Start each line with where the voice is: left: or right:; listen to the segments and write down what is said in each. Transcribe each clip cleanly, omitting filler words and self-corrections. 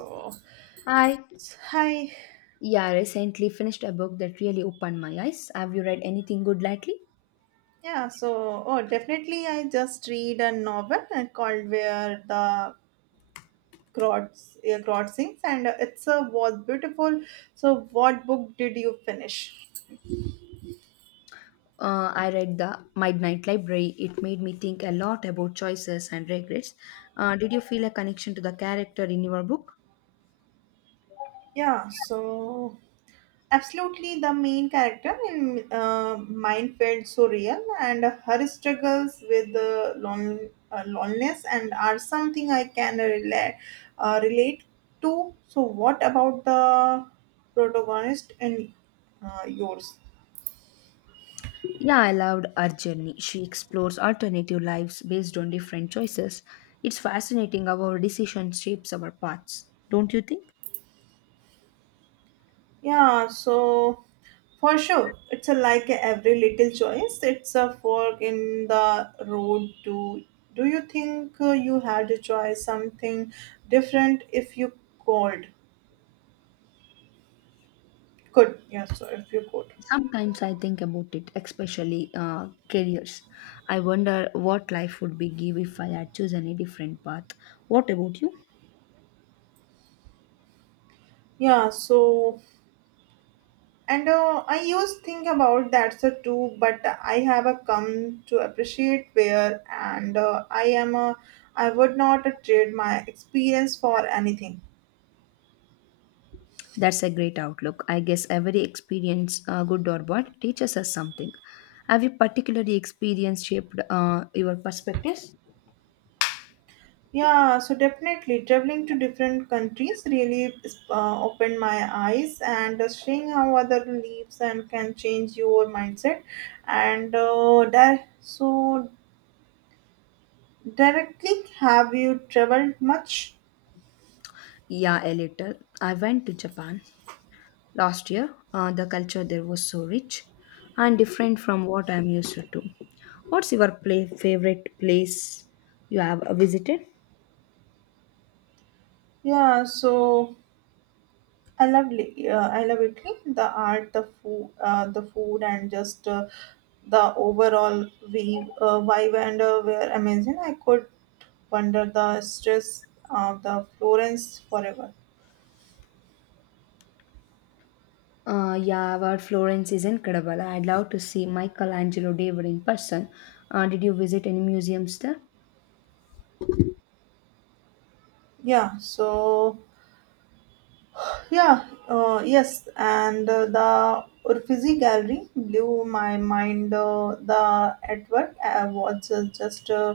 right: Oh,
left: Hi.
right: hi.
left: Yeah, I recently finished a book that really opened my eyes. Have you read anything good lately?
right: Yeah, so oh, definitely I just read a novel called Where the Crows Crowd Sings and it's a was beautiful. So what book did you finish?
left: I read The Midnight Library. It made me think a lot about choices and regrets. Did you feel a connection to the character in your book?
right: Yeah, so absolutely, the main character in Mind felt so real, and her struggles with loneliness and are something I can relate to. So, what about the protagonist in yours?
left: Yeah, I loved her journey. She explores alternative lives based on different choices. It's fascinating how our decision shapes our paths, don't you think?
right: Yeah, so for sure, it's a, like every little choice. It's a fork in the road. To Do you think you had a choice something different if you called? Good. Yeah. So if you could.
left: Sometimes I think about it, especially careers. I wonder what life would be give if I had chosen a different path. What about you?
right: Yeah. So and I used think about that so too, but I have a come to appreciate where and I am a I would not trade my experience for anything.
left: That's a great outlook. I guess every experience, good or bad, teaches us something. Have you particularly experienced shaped your perspectives?
right: Yeah. So definitely traveling to different countries really opened my eyes and seeing how other lives and can change your mindset and that so directly have you traveled much?
left: Yeah, a little. I went to Japan last year. The culture there was so rich and different from what I'm used to. What's your favorite place you have visited?
right: Yeah, so I love Italy. The art, the food, and just the overall vibe and were amazing. I could wander the stress of the Florence forever.
left: Yeah, our Florence is incredible. I'd love to see Michelangelo David in person. Did you visit any museums there?
right: Yeah, so yeah, yes, and the Uffizi Gallery blew my mind. The artwork was just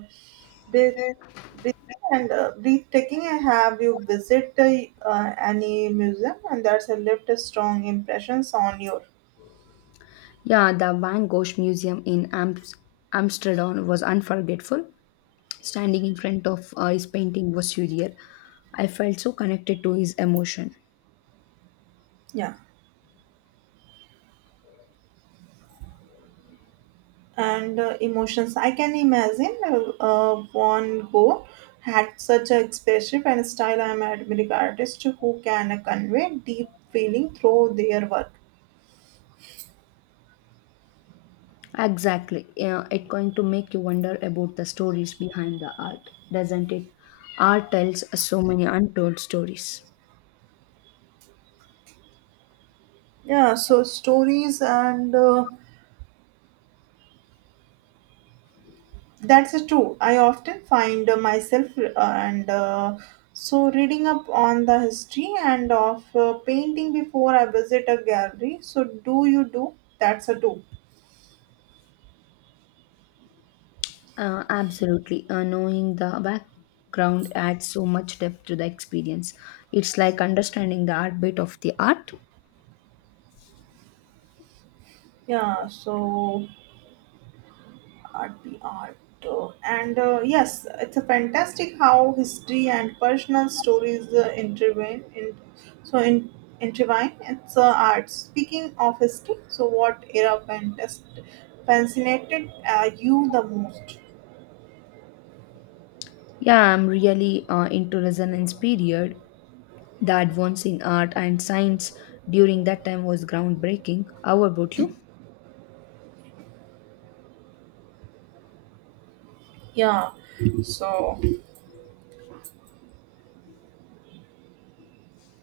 right: breath Breathing and breathtaking. I Have you visited any museum and that's have left a strong impressions on your
left: Yeah, the Van Gogh Museum in Amsterdam was unforgettable. Standing in front of his painting was surreal. I felt so connected to his emotion.
right: yeah and emotions? I can imagine Van Gogh had such a expressive and style. I'm admiring artists who can convey deep feeling through their work.
left: Exactly. Yeah, it's going to make you wonder about the stories behind the art, doesn't it? Art tells so many untold stories.
right: Yeah, so stories and. That's true. I often find myself and so reading up on the history and of painting before I visit a gallery. So do you do? That's a do.
left: Absolutely. Knowing the background adds so much depth to the experience. It's like understanding the art bit of the art.
right: Yeah. So art be art. And yes, it's a fantastic how history and personal stories intervene. In intertwine. It's art. Speaking of history, so what era fantastic fascinated you the most?
left: Yeah, I'm really into Resonance period. The advance in art and science during that time was groundbreaking. How about you?
right: Yeah, so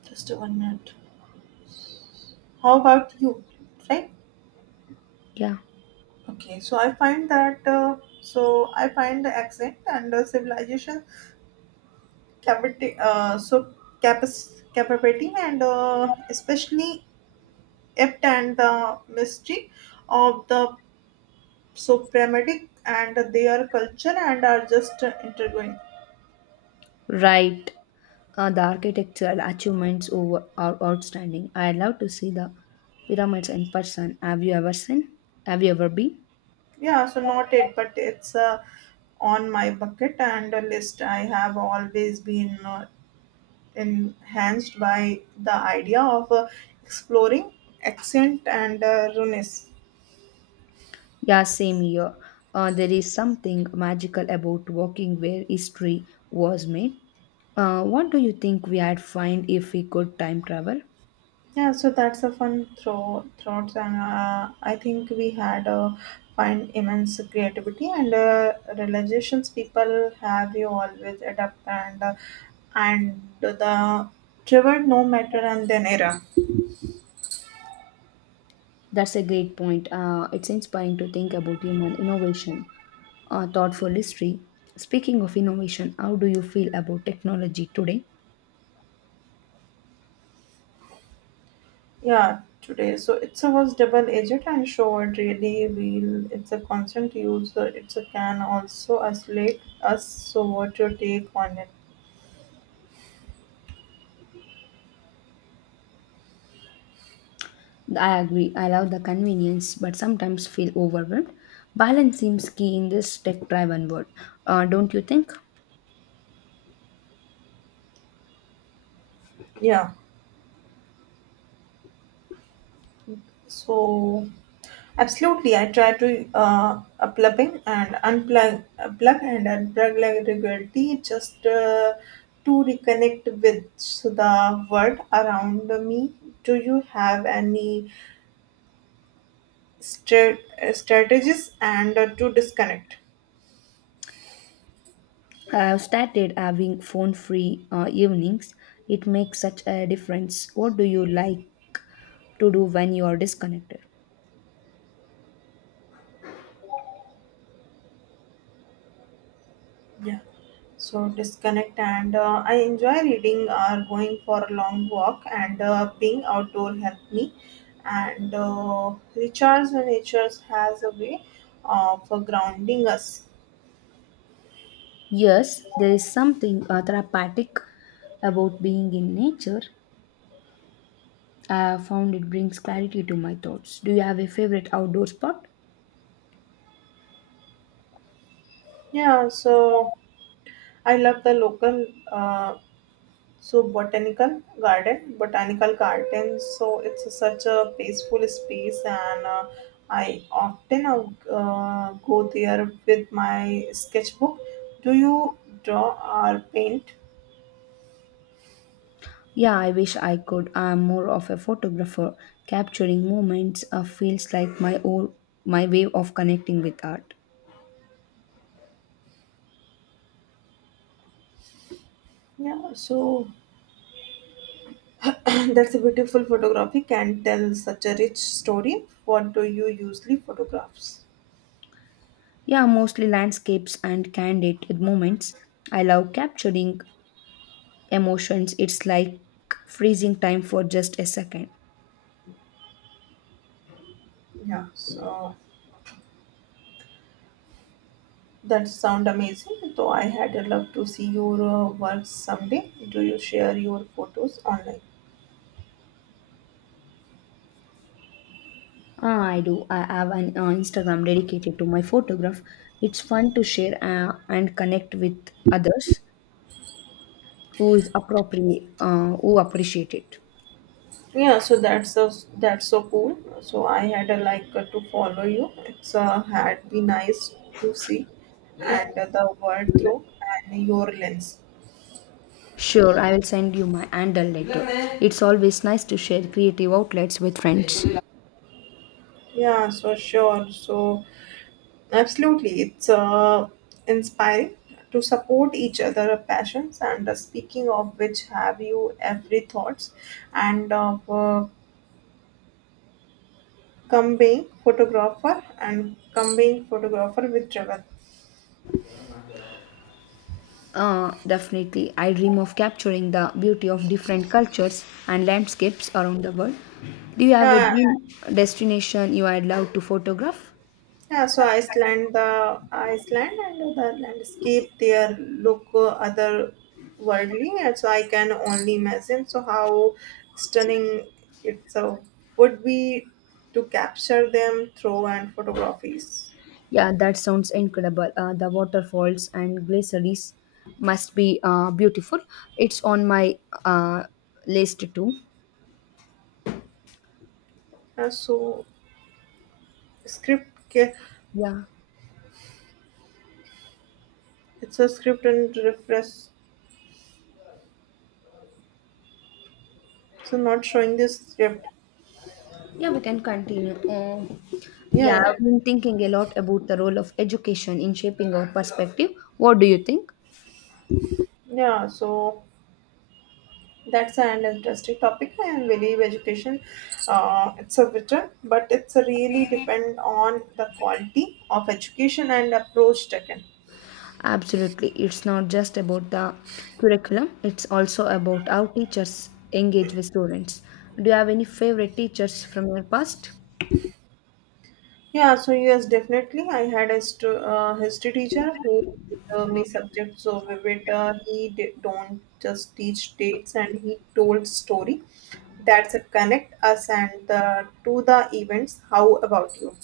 right: just a 1 minute. How about you? Right?
left: Yeah,
right: Okay, so I find the accent and civilization capacity uh, so capability and especially apt and the mystery of the so pragmatic and their culture and are just intriguing.
left: right. The architectural achievements over, are outstanding. I love to see the pyramids in person. Have you ever seen? Have you ever been?
right: Yeah, so not it, but it's on my bucket and a list. I have always been enhanced by the idea of exploring accent and runes.
left: Yeah, same here. There is something magical about walking where history was made. What do you think we had find if we could time travel?
right: Yeah, so that's a fun throw thoughts, and I think we had a find immense creativity and realizations people have you always adapt and the trevor no matter and then era.
left: That's a great point. It's inspiring to think about human innovation, thoughtful history. Speaking of innovation, how do you feel about technology today?
right: Yeah, today. So it's a was double agent and short really wheel. It's a constant use. So it's a can also isolate us. So what your take on it?
left: I agree. I love the convenience, but sometimes feel overwhelmed. Balance seems key in this tech-driven world, don't you think?
right: Yeah. So absolutely, I try to plug and unplug like regularly just to reconnect with the world around me. Do you have any strategies and to disconnect?
left: I've started having phone free evenings. It makes such a difference. What do you like to do when you are disconnected?
right: Yeah. So disconnect and I enjoy reading or going for a long walk and being outdoor help me and recharge. Nature has a way of grounding us.
left: Yes, there is something therapeutic about being in nature. I have found it brings clarity to my thoughts. Do you have a favorite outdoor spot?
right: Yeah, so I love the local botanical garden, so such a peaceful space and I often go there with my sketchbook. Do you draw or paint?
left: Yeah, I wish I could. I'm more of a photographer. Capturing moments feels like my own, my way of connecting with art.
right: Yeah, so that's a beautiful photography can tell such a rich story. What do you usually photographs?
left: Yeah, mostly landscapes and candid moments. I love capturing emotions. It's like freezing time for just a second.
right: Yeah, so that sound amazing. Though I had a love to see your works someday. Do you share your photos online?
left: Ah, I do. I have an Instagram dedicated to my photograph. It's fun to share and connect with others who is appropriate, who appreciate it.
right: Yeah, so that's so cool. So I had a like to follow you. It's had been nice to see and the world through and your lens.
left: Sure, I will send you my handle later. It's always nice to share creative outlets with friends.
right: Yeah, so sure. So absolutely, it's inspiring to support each other passions. And speaking of which, have you every thoughts and of combining photographer with travel?
left: Definitely. I dream of capturing the beauty of different cultures and landscapes around the world. Do you have a
right: Yeah,
left: dream destination you would love to photograph?
right: Yeah, so Iceland and the landscape there look otherworldly, and so I can only imagine. So how stunning it so would be to capture them through and photographies.
left: Yeah, that sounds incredible. The waterfalls and glaciers must be beautiful. It's on my uh, list too.
right: So script,
left: Yeah,
right: it's a script and reference. So not showing this script.
left: yeah, we can continue. Uh,
right: Yeah,
left: yeah,
right: yeah,
left: I've been thinking a lot about the role of education in shaping our perspective. What do you think?
right: yeah. So. That's an interesting topic. I believe education, it's a vital, but it's really depend on the quality of education and approach taken.
left: Absolutely. It's not just about the curriculum, it's also about how teachers engage with students. Do you have any favorite teachers from your past?
right: Yeah, so yes, definitely. I had a history teacher who me subject so vivid. He did, don't just teach dates, and he told story. That's it. Connect us and the, to the events. How about you?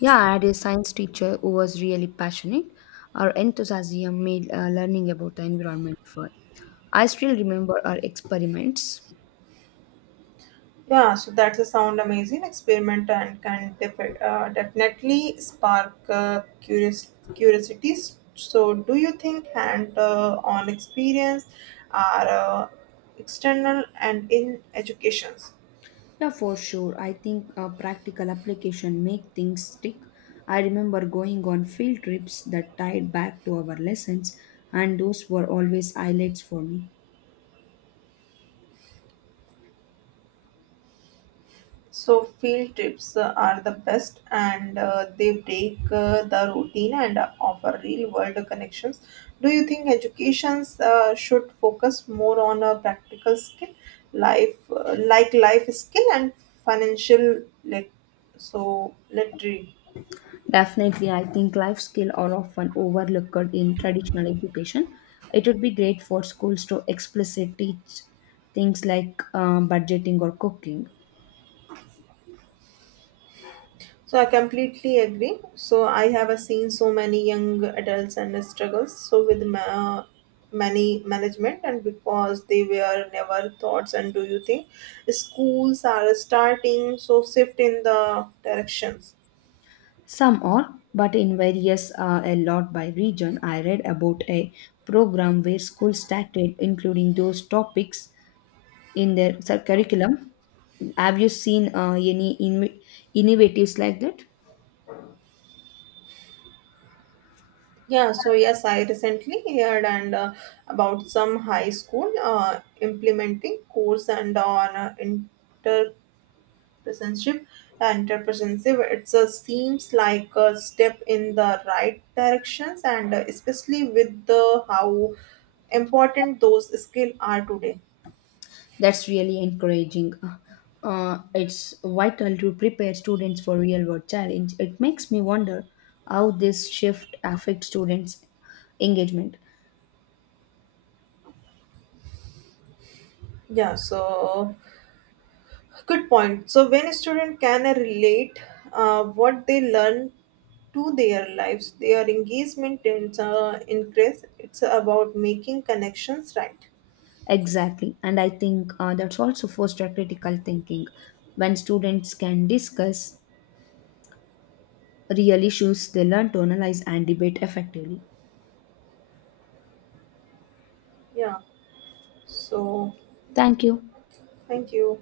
left: Yeah, I had a science teacher who was really passionate. Her enthusiasm made learning about the environment fun. I still remember our experiments.
right: Yeah, so that's a sound amazing experiment and can definitely spark curious curiosities. So, do you think hand-on experience are external and in educations?
left: Yeah, for sure. I think practical application make things stick. I remember going on field trips that tied back to our lessons, and those were always highlights for me.
right: So field trips are the best, and they break the routine and offer real-world connections. Do you think educations should focus more on a practical skill, life like life skill and financial literary?
left: Definitely, I think life skills are often overlooked in traditional education. It would be great for schools to explicitly teach things like budgeting or cooking.
right: So I completely agree. So I have seen so many young adults and struggles so with many management and because they were never thoughts and do you think schools are starting so shift in the directions.
left: Some are, but in various a lot by region. I read about a program where schools started including those topics in their curriculum. Have you seen any innovatives like that?
right: Yeah, so yes, I recently heard and about some high school implementing course and on uh, relationship and representative it seems like a step in the right directions and especially with the how important those skills are today.
left: That's really encouraging. It's vital to prepare students for real world challenge. It makes me wonder how this shift affects students' engagement.
right: Yeah, so good point. So when a student can relate what they learn to their lives, their engagement tends increase. It's about making connections, right?
left: Exactly. And I think that's also foster critical thinking. When students can discuss real issues, they learn to analyze and debate effectively.
right: Yeah, so
left: Thank you.
right: thank you.